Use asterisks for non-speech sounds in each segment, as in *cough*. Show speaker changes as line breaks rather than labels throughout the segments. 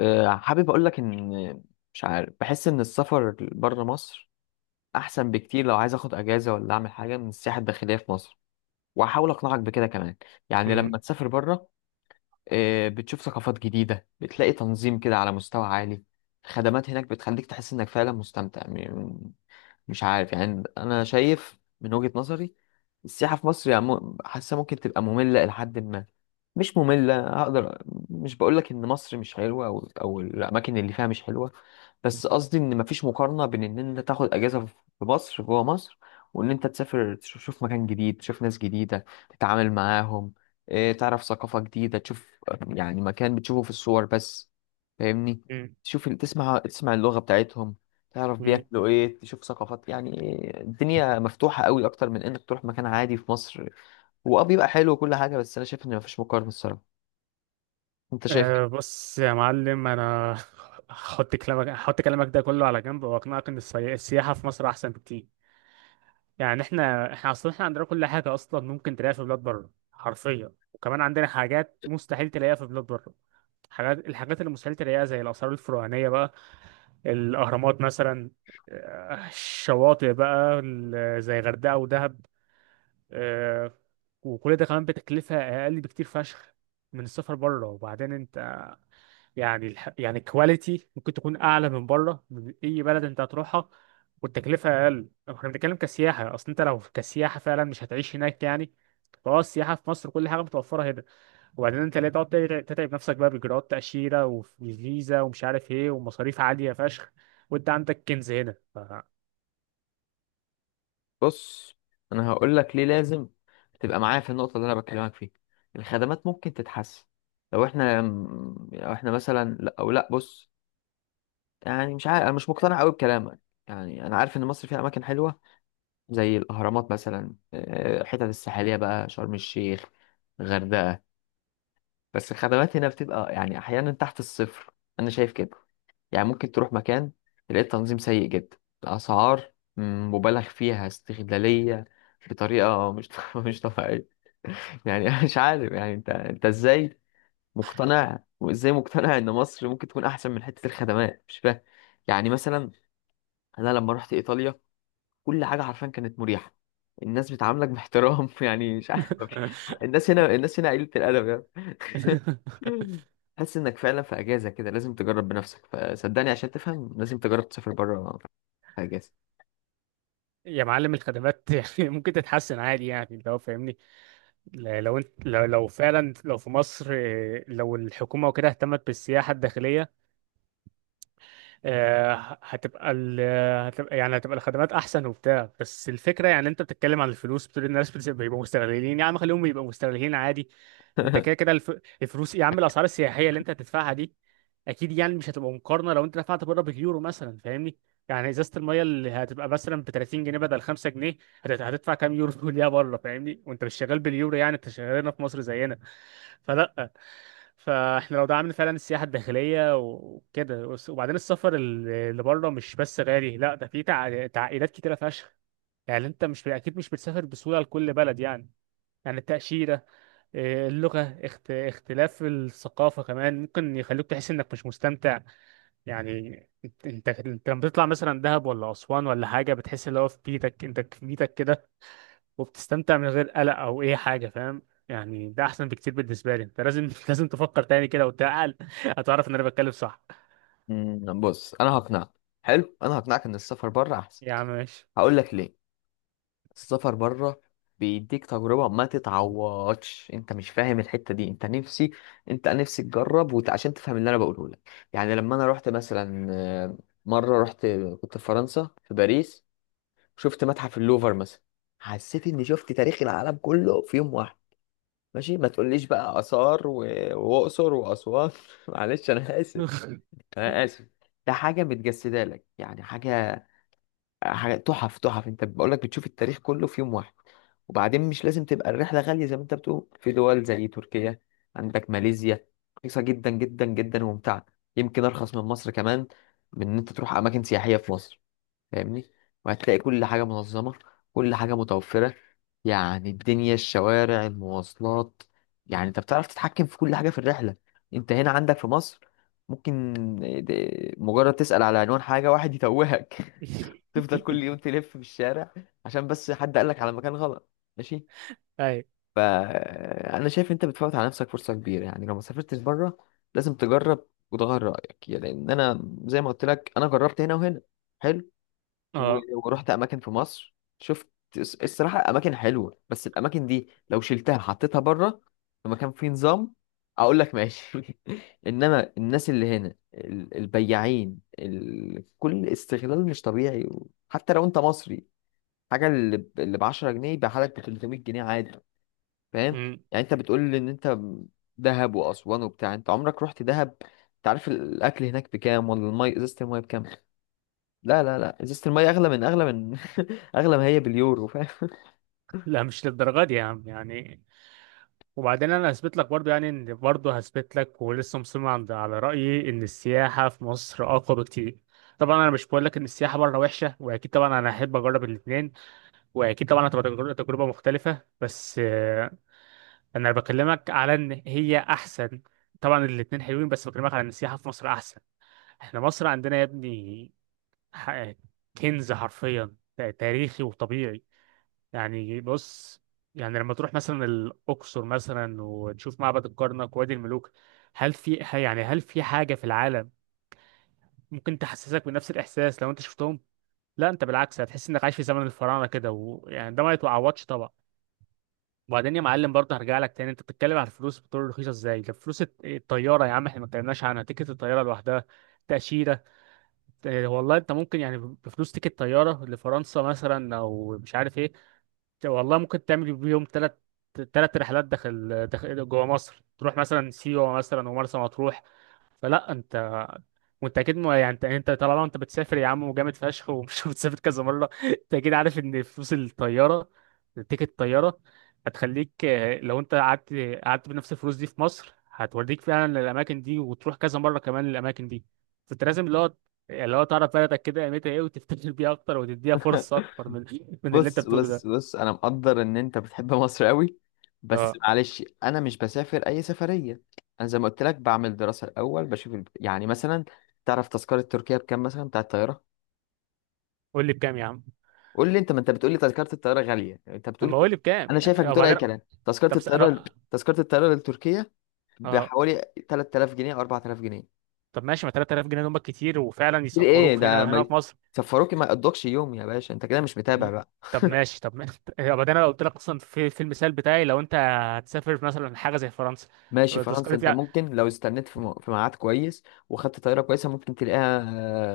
حابب اقول لك ان مش عارف، بحس ان السفر بره مصر احسن بكتير لو عايز اخد اجازه ولا اعمل حاجه من السياحه الداخليه في مصر. وهحاول اقنعك بكده كمان. يعني لما
مم.
تسافر بره، بتشوف ثقافات جديدة، بتلاقي تنظيم كده على مستوى عالي. الخدمات هناك بتخليك تحس انك فعلا مستمتع. مش عارف، يعني انا شايف من وجهة نظري السياحة في مصر، يعني حاسة ممكن تبقى مملة لحد ما. مش مملة هقدر، مش بقولك ان مصر مش حلوة او الاماكن اللي فيها مش حلوة، بس قصدي ان مفيش مقارنة بين ان انت تاخد اجازة في مصر جوه مصر، وان انت تسافر، تشوف مكان جديد، تشوف ناس جديدة تتعامل معاهم. إيه، تعرف ثقافة جديدة، تشوف يعني مكان بتشوفه في الصور بس. فاهمني؟
مم.
تشوف، تسمع اللغة بتاعتهم، تعرف
مم.
بياكلوا ايه، تشوف ثقافات يعني. إيه، الدنيا مفتوحة قوي اكتر من انك تروح مكان عادي في مصر. هو اه بيبقى حلو وكل حاجة، بس انا شايف ان مفيش مقارنة الصراحة. انت شايف
أه،
إيه؟
بص يا معلم، انا *laughs* هحط كلامك ده كله على جنب واقنعك ان السياحه في مصر احسن بكتير. يعني احنا اصلا عندنا كل حاجه اصلا ممكن تلاقيها في بلاد بره حرفيا، وكمان عندنا حاجات مستحيل تلاقيها في بلاد بره. الحاجات اللي مستحيل تلاقيها زي الاثار الفرعونيه بقى، الاهرامات مثلا، الشواطئ بقى، زي غردقه ودهب، آه، وكل ده كمان بتكلفه اقل بكتير فشخ من السفر بره. وبعدين انت، يعني الكواليتي ممكن تكون اعلى من بره، من اي بلد انت هتروحها، والتكلفه اقل. احنا بنتكلم كسياحه، اصل انت لو كسياحه فعلا مش هتعيش هناك يعني، فهو السياحه في مصر كل حاجه متوفره هنا. وبعدين انت ليه تقعد تتعب نفسك بقى باجراءات تاشيره وفيزا ومش عارف ايه ومصاريف عاليه فشخ، وانت عندك كنز هنا.
بص، انا هقول لك ليه لازم تبقى معايا في النقطة اللي انا بكلمك فيها. الخدمات ممكن تتحسن لو احنا، لو احنا مثلا لا، او لا بص، يعني مش عارف، انا مش مقتنع قوي بكلامك. يعني انا عارف ان مصر فيها اماكن حلوه زي الاهرامات مثلا، آه، الحتت الساحليه بقى، شرم الشيخ، غردقه. بس الخدمات هنا بتبقى يعني احيانا تحت الصفر. انا شايف كده. يعني ممكن تروح مكان تلاقي التنظيم سيء جدا، الاسعار مبالغ فيها استغلاليه بطريقه مش *laughs* مش طبيعيه. يعني أنا مش عارف، يعني انت ازاي مقتنع، وازاي مقتنع ان مصر ممكن تكون احسن من حته الخدمات؟ مش فاهم. يعني مثلا انا لما رحت ايطاليا كل حاجه حرفيا كانت مريحه، الناس بتعاملك باحترام *laughs* يعني مش عارف،
*laughs*
الناس هنا قليله الادب يعني *laughs* تحس انك فعلا في اجازه كده. لازم تجرب بنفسك، فصدقني عشان تفهم لازم تجرب تسافر بره في اجازه
يا معلم، الخدمات *laughs* يعني ممكن تتحسن عادي يعني لو فاهمني. لو فعلا لو في مصر، لو الحكومه وكده اهتمت بالسياحه الداخليه، آه، ه- هتبقى ال... هتبقى يعني هتبقى الخدمات احسن وبتاع. بس الفكره يعني انت بتتكلم عن الفلوس، بتقول الناس بيبقوا مستغلين. يا عم خليهم يبقوا مستغلين عادي، انت كده
*laughs*
كده الفلوس يا عم. الاسعار السياحيه اللي انت هتدفعها دي اكيد يعني مش هتبقى مقارنه لو انت دفعت بره باليورو مثلا، فاهمني؟ يعني ازازه الميه اللي هتبقى مثلا ب 30 جنيه بدل 5 جنيه، هتدفع كام يورو *laughs* ليها بره؟ فاهمني؟ وانت مش شغال باليورو، يعني انت شغال هنا في مصر زينا. فلا، فاحنا لو دعمنا فعلا السياحه الداخليه وكده وبعدين، السفر اللي بره مش بس غالي، لا ده في تعقيدات كتيره فشخ. يعني انت مش اكيد، مش بتسافر بسهوله لكل بلد يعني. يعني التأشيرة، اللغة، اختلاف الثقافة كمان ممكن يخليك تحس انك مش مستمتع يعني. انت لما بتطلع مثلا دهب ولا أسوان ولا حاجة، بتحس اللي هو في بيتك، انت في بيتك كده، وبتستمتع من غير قلق او اي حاجه، فاهم؟ يعني ده احسن بكتير بالنسبه لي. انت لازم *laughs* لازم تفكر تاني كده وتعقل، *laughs* هتعرف ان انا بتكلم صح.
بص انا هقنعك. حلو، انا هقنعك ان السفر بره احسن.
يا عم ماشي.
هقول لك ليه. السفر بره بيديك تجربة ما تتعوضش. انت مش فاهم الحتة دي. انت نفسي تجرب عشان تفهم اللي انا بقوله لك. يعني لما انا رحت مثلا، آه، مرة رحت كنت في فرنسا في باريس، شفت متحف اللوفر مثلا، حسيت اني شفت تاريخ العالم كله في يوم واحد. ماشي، ما تقوليش بقى آثار وأقصر وأسوان *laughs* معلش انا آسف،
*laughs*
انا آسف. ده حاجة متجسدة لك، يعني حاجة تحف تحف. انت بقول لك بتشوف التاريخ كله في يوم واحد. وبعدين مش لازم تبقى الرحلة غالية زي ما انت بتقول، في دول زي تركيا، عندك ماليزيا، رخيصة جدا جدا جدا وممتعة، يمكن أرخص من مصر كمان، من إن أنت تروح أماكن سياحية في مصر. فاهمني؟ وهتلاقي كل حاجة منظمة، كل حاجة متوفرة، يعني الدنيا، الشوارع، المواصلات. يعني أنت بتعرف تتحكم في كل حاجة في الرحلة. أنت هنا عندك في مصر، ممكن مجرد تسأل على عنوان حاجة واحد يتوهك *laughs* تفضل كل يوم تلف في الشارع عشان بس حد قالك على مكان غلط. ماشي.
اي.
فانا شايف انت بتفوت على نفسك فرصه كبيره يعني لو ما سافرتش بره. لازم تجرب وتغير رايك يعني، لان انا زي ما قلت لك انا جربت هنا وهنا. حلو، و-
اه.
ورحت اماكن في مصر، شفت الصراحه اماكن حلوه، بس الاماكن دي لو شلتها حطيتها بره في مكان فيه نظام اقول لك ماشي *laughs* انما الناس اللي هنا البياعين، كل استغلال مش طبيعي، حتى لو انت مصري. حاجه اللي ب 10 جنيه يبقى لك ب 300 جنيه عادي. فاهم؟
أمم.
يعني انت بتقول لي ان انت دهب واسوان وبتاع، انت عمرك رحت دهب؟ انت عارف الاكل هناك بكام؟ ولا المي، ازازه الميه بكام؟ لا لا لا، ازازه الميه اغلى من، *laughs* اغلى ما هي باليورو. فاهم؟
لا، مش للدرجه دي يا عم يعني. وبعدين انا هثبت لك برضه يعني، ان برضه هثبت لك، ولسه مصمم عند على رايي ان السياحه في مصر اقوى بكتير. طبعا انا مش بقول لك ان السياحه بره وحشه، واكيد طبعا انا احب اجرب الاثنين، واكيد طبعا هتبقى تجربه مختلفه، بس انا بكلمك على ان هي احسن. طبعا الاتنين حلوين، بس بكلمك على ان السياحه في مصر احسن. احنا مصر عندنا يا ابني ح- كنز حرفيا، تاريخي وطبيعي. يعني بص، يعني لما تروح مثلا الاقصر مثلا وتشوف معبد الكرنك ووادي الملوك، هل في هل في حاجه في العالم ممكن تحسسك بنفس الاحساس لو انت شفتهم؟ لا، انت بالعكس هتحس انك عايش في زمن الفراعنه كده، ويعني ده ما يتعوضش طبعا. وبعدين يا معلم برضه هرجع لك تاني، انت بتتكلم على الفلوس بتقول رخيصه ازاي؟ ده فلوس الطياره يا عم، احنا ما اتكلمناش عنها، تيكت الطياره لوحدها، تاشيره. اه، والله انت ممكن يعني بفلوس تيكت طياره لفرنسا مثلا او مش عارف ايه، والله ممكن تعمل بيهم ثلاث رحلات داخل جوه مصر، تروح مثلا سيوه مثلا ومرسى مطروح. فلا، انت وانت اكيد يعني انت طالما انت بتسافر يا عم وجامد فشخ، ومش *laughs* بتسافر كذا مره، انت اكيد عارف ان فلوس الطياره، تيكت الطياره هتخليك، لو انت قعدت بنفس الفلوس دي في مصر، هتوريك فعلا الاماكن دي، وتروح كذا مره كمان الاماكن دي. فانت لازم اللي هو تعرف بلدك كده قيمتها ايه، وتفتكر بيها اكتر، وتديها فرصه اكتر من *laughs* من اللي انت
بص
بتقوله
بص
ده.
بص، انا مقدر ان انت بتحب مصر قوي. بس
اه.
معلش انا مش بسافر اي سفريه. انا زي ما قلت لك بعمل دراسه الاول، بشوف يعني مثلا، تعرف تذكره تركيا بكام مثلا بتاع الطياره؟
قول لي بكام يا عم؟
قول لي، انت ما انت بتقول لي تذكره الطياره غاليه، انت
طب
بتقول
ما
كده.
قول لي بكام
انا شايفك
يعني،
بتقول اي
وبعدين.
كلام. تذكره
طب س-
الطياره،
انا
تذكره الطياره لتركيا
اه.
بحوالي 3000 جنيه او 4000 جنيه.
طب ماشي، ما 3000 جنيه دول كتير، وفعلا
كتير ايه
يسفروك
ده؟
هنا، هنا
ما
في مصر.
يسفروك، ما يقضكش يوم يا باشا، انت كده مش متابع بقى.
طب ماشي، طب ما- *laughs* يبقى ده انا قلت لك اصلا في في المثال بتاعي لو انت هتسافر مثلا حاجه زي فرنسا،
ماشي، فرنسا
تذكرة
انت
يعني.
ممكن لو استنيت في في ميعاد كويس وخدت طياره كويسه ممكن تلاقيها،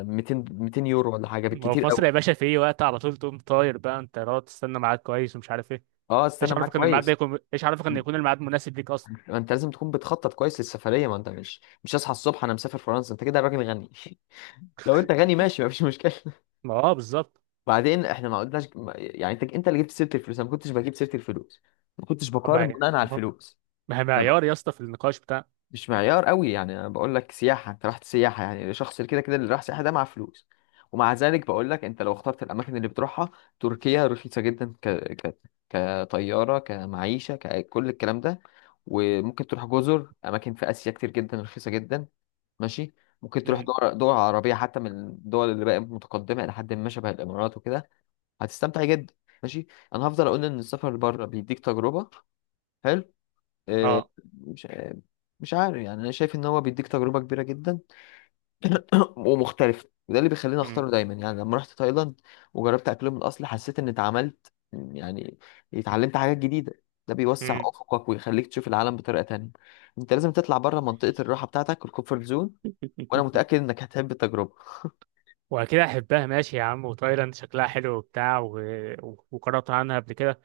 آه، 200، 200 يورو ولا حاجه
ما هو
بالكتير
في
قوي.
مصر يا باشا في اي وقت على طول تقوم طاير بقى، انت تقعد تستنى ميعاد كويس ومش عارف ايه؟
اه
ايش
استنى معاك
عارفك ان الميعاد ده
كويس.
يكون ايش عارفك ان يكون الميعاد مناسب ليك اصلا؟
ما انت لازم تكون بتخطط كويس للسفريه، ما انت مش هصحى الصبح انا مسافر فرنسا. انت كده راجل غني *laughs* لو انت غني ماشي مفيش مشكله.
ما اه، بالظبط.
بعدين احنا ما قلناش، يعني انت اللي جبت سيره الفلوس، انا ما كنتش بجيب سيره الفلوس، ما كنتش
طب ما
بقارن
هي
بناء على
ما
الفلوس.
ما هي
انا ب...
معيار يا اسطى في النقاش بتاع.
مش معيار قوي يعني. انا بقول لك سياحه، انت رحت سياحه، يعني الشخص اللي كده كده اللي راح سياحه ده مع فلوس. ومع ذلك بقول لك انت لو اخترت الاماكن اللي بتروحها، تركيا رخيصه جدا كطياره، كمعيشه، ككل الكلام ده. وممكن تروح جزر، اماكن في اسيا كتير جدا رخيصه جدا. ماشي، ممكن تروح
امم.
دول عربيه حتى، من الدول اللي بقت متقدمه الى حد ما، شبه الامارات وكده، هتستمتع جدا. ماشي. انا هفضل اقول ان السفر بره بيديك تجربه. حلو، آه،
اه.
مش مش عارف يعني، انا شايف ان هو بيديك تجربه كبيره جدا *clears throat* ومختلفه، وده اللي بيخليني
امم.
اختاره دايما. يعني لما رحت تايلاند وجربت اكلهم الاصلي حسيت ان اتعملت، يعني اتعلمت حاجات جديده. ده بيوسع
امم.
افقك ويخليك تشوف العالم بطريقه تانية. انت لازم تطلع بره منطقه الراحه بتاعتك، الكومفورت زون. وانا
*laughs*
متاكد انك هتحب التجربه.
واكيد احبها، ماشي يا عم، وتايلاند شكلها حلو وبتاع وقرأت عنها قبل كده.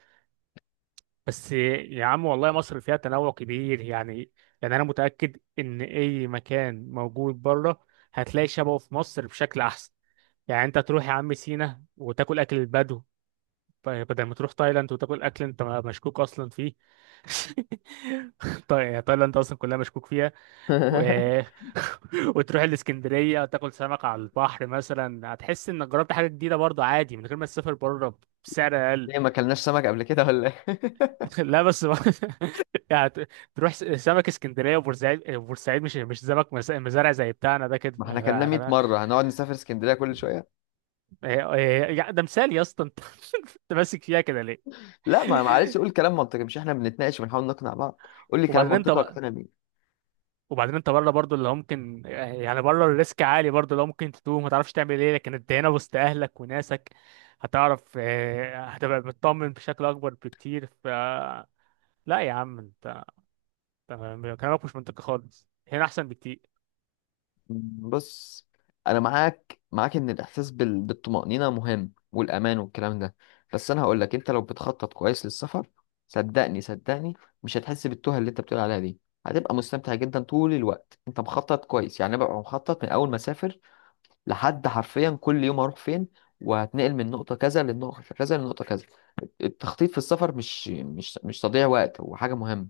بس يا عم والله مصر فيها تنوع كبير يعني. يعني انا متاكد ان اي مكان موجود بره هتلاقي شبهه في مصر بشكل احسن. يعني انت تروح يا عم سينا وتاكل اكل البدو، بدل ما تروح تايلاند وتاكل اكل انت مشكوك اصلا فيه. *laughs* تايلاند اصلا كلها مشكوك فيها. و...
*laughs*
*laughs* وتروح الاسكندريه وتاكل سمك على البحر مثلا، هتحس انك جربت حاجه جديده برضه عادي من غير ما تسافر بره، بسعر اقل.
ليه ما اكلناش سمك قبل كده ولا ايه *laughs*
*laughs* لا بس *laughs* يعني ت- تروح سمك اسكندريه وبورسعيد، بورسعيد مش سمك، مزارع زي بتاعنا ده كده
ما احنا كلمنا 100 مرة هنقعد نسافر اسكندرية كل شوية.
ده مثال يا اسطى، انت *laughs* انت ماسك فيها كده ليه؟
لا ما معلش، قول كلام منطقي. مش احنا بنتناقش وبنحاول نقنع بعض؟ قول لي كلام
وبعدين انت
منطقي
بقى
اقتنع بيه.
وبعدين انت بره برضو اللي هو ممكن، يعني بره الريسك عالي برضو، اللي هو ممكن تتوه، ما تعرفش تعمل ايه، لكن انت هنا وسط اهلك وناسك، هتعرف، هتبقى مطمن بشكل اكبر بكتير. ف لا يا عم، انت كلامك مش منطقي خالص، هنا احسن بكتير.
بص، انا معاك ان الاحساس بالطمأنينة مهم، والامان والكلام ده. بس انا هقول لك، انت لو بتخطط كويس للسفر، صدقني مش هتحس بالتوه اللي انت بتقول عليها دي. هتبقى مستمتع جدا طول الوقت انت مخطط كويس. يعني أنا ببقى مخطط من اول ما اسافر لحد حرفيا كل يوم هروح فين، وهتنقل من نقطة كذا للنقطة كذا للنقطة كذا. التخطيط في السفر مش تضييع وقت، هو حاجة مهمة.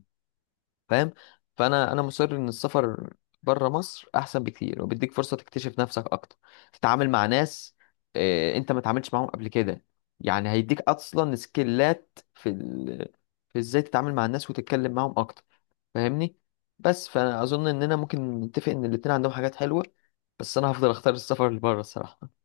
فاهم؟ فأنا مصر إن السفر بره مصر أحسن بكتير، وبيديك فرصة تكتشف نفسك أكتر، تتعامل مع ناس، آه، أنت ما اتعاملتش معاهم قبل كده. يعني هيديك أصلا سكيلات في في إزاي تتعامل مع الناس وتتكلم معاهم أكتر. فاهمني؟ بس فأنا أظن إننا ممكن نتفق إن الاتنين عندهم حاجات حلوة، بس أنا هفضل أختار السفر اللي بره الصراحة.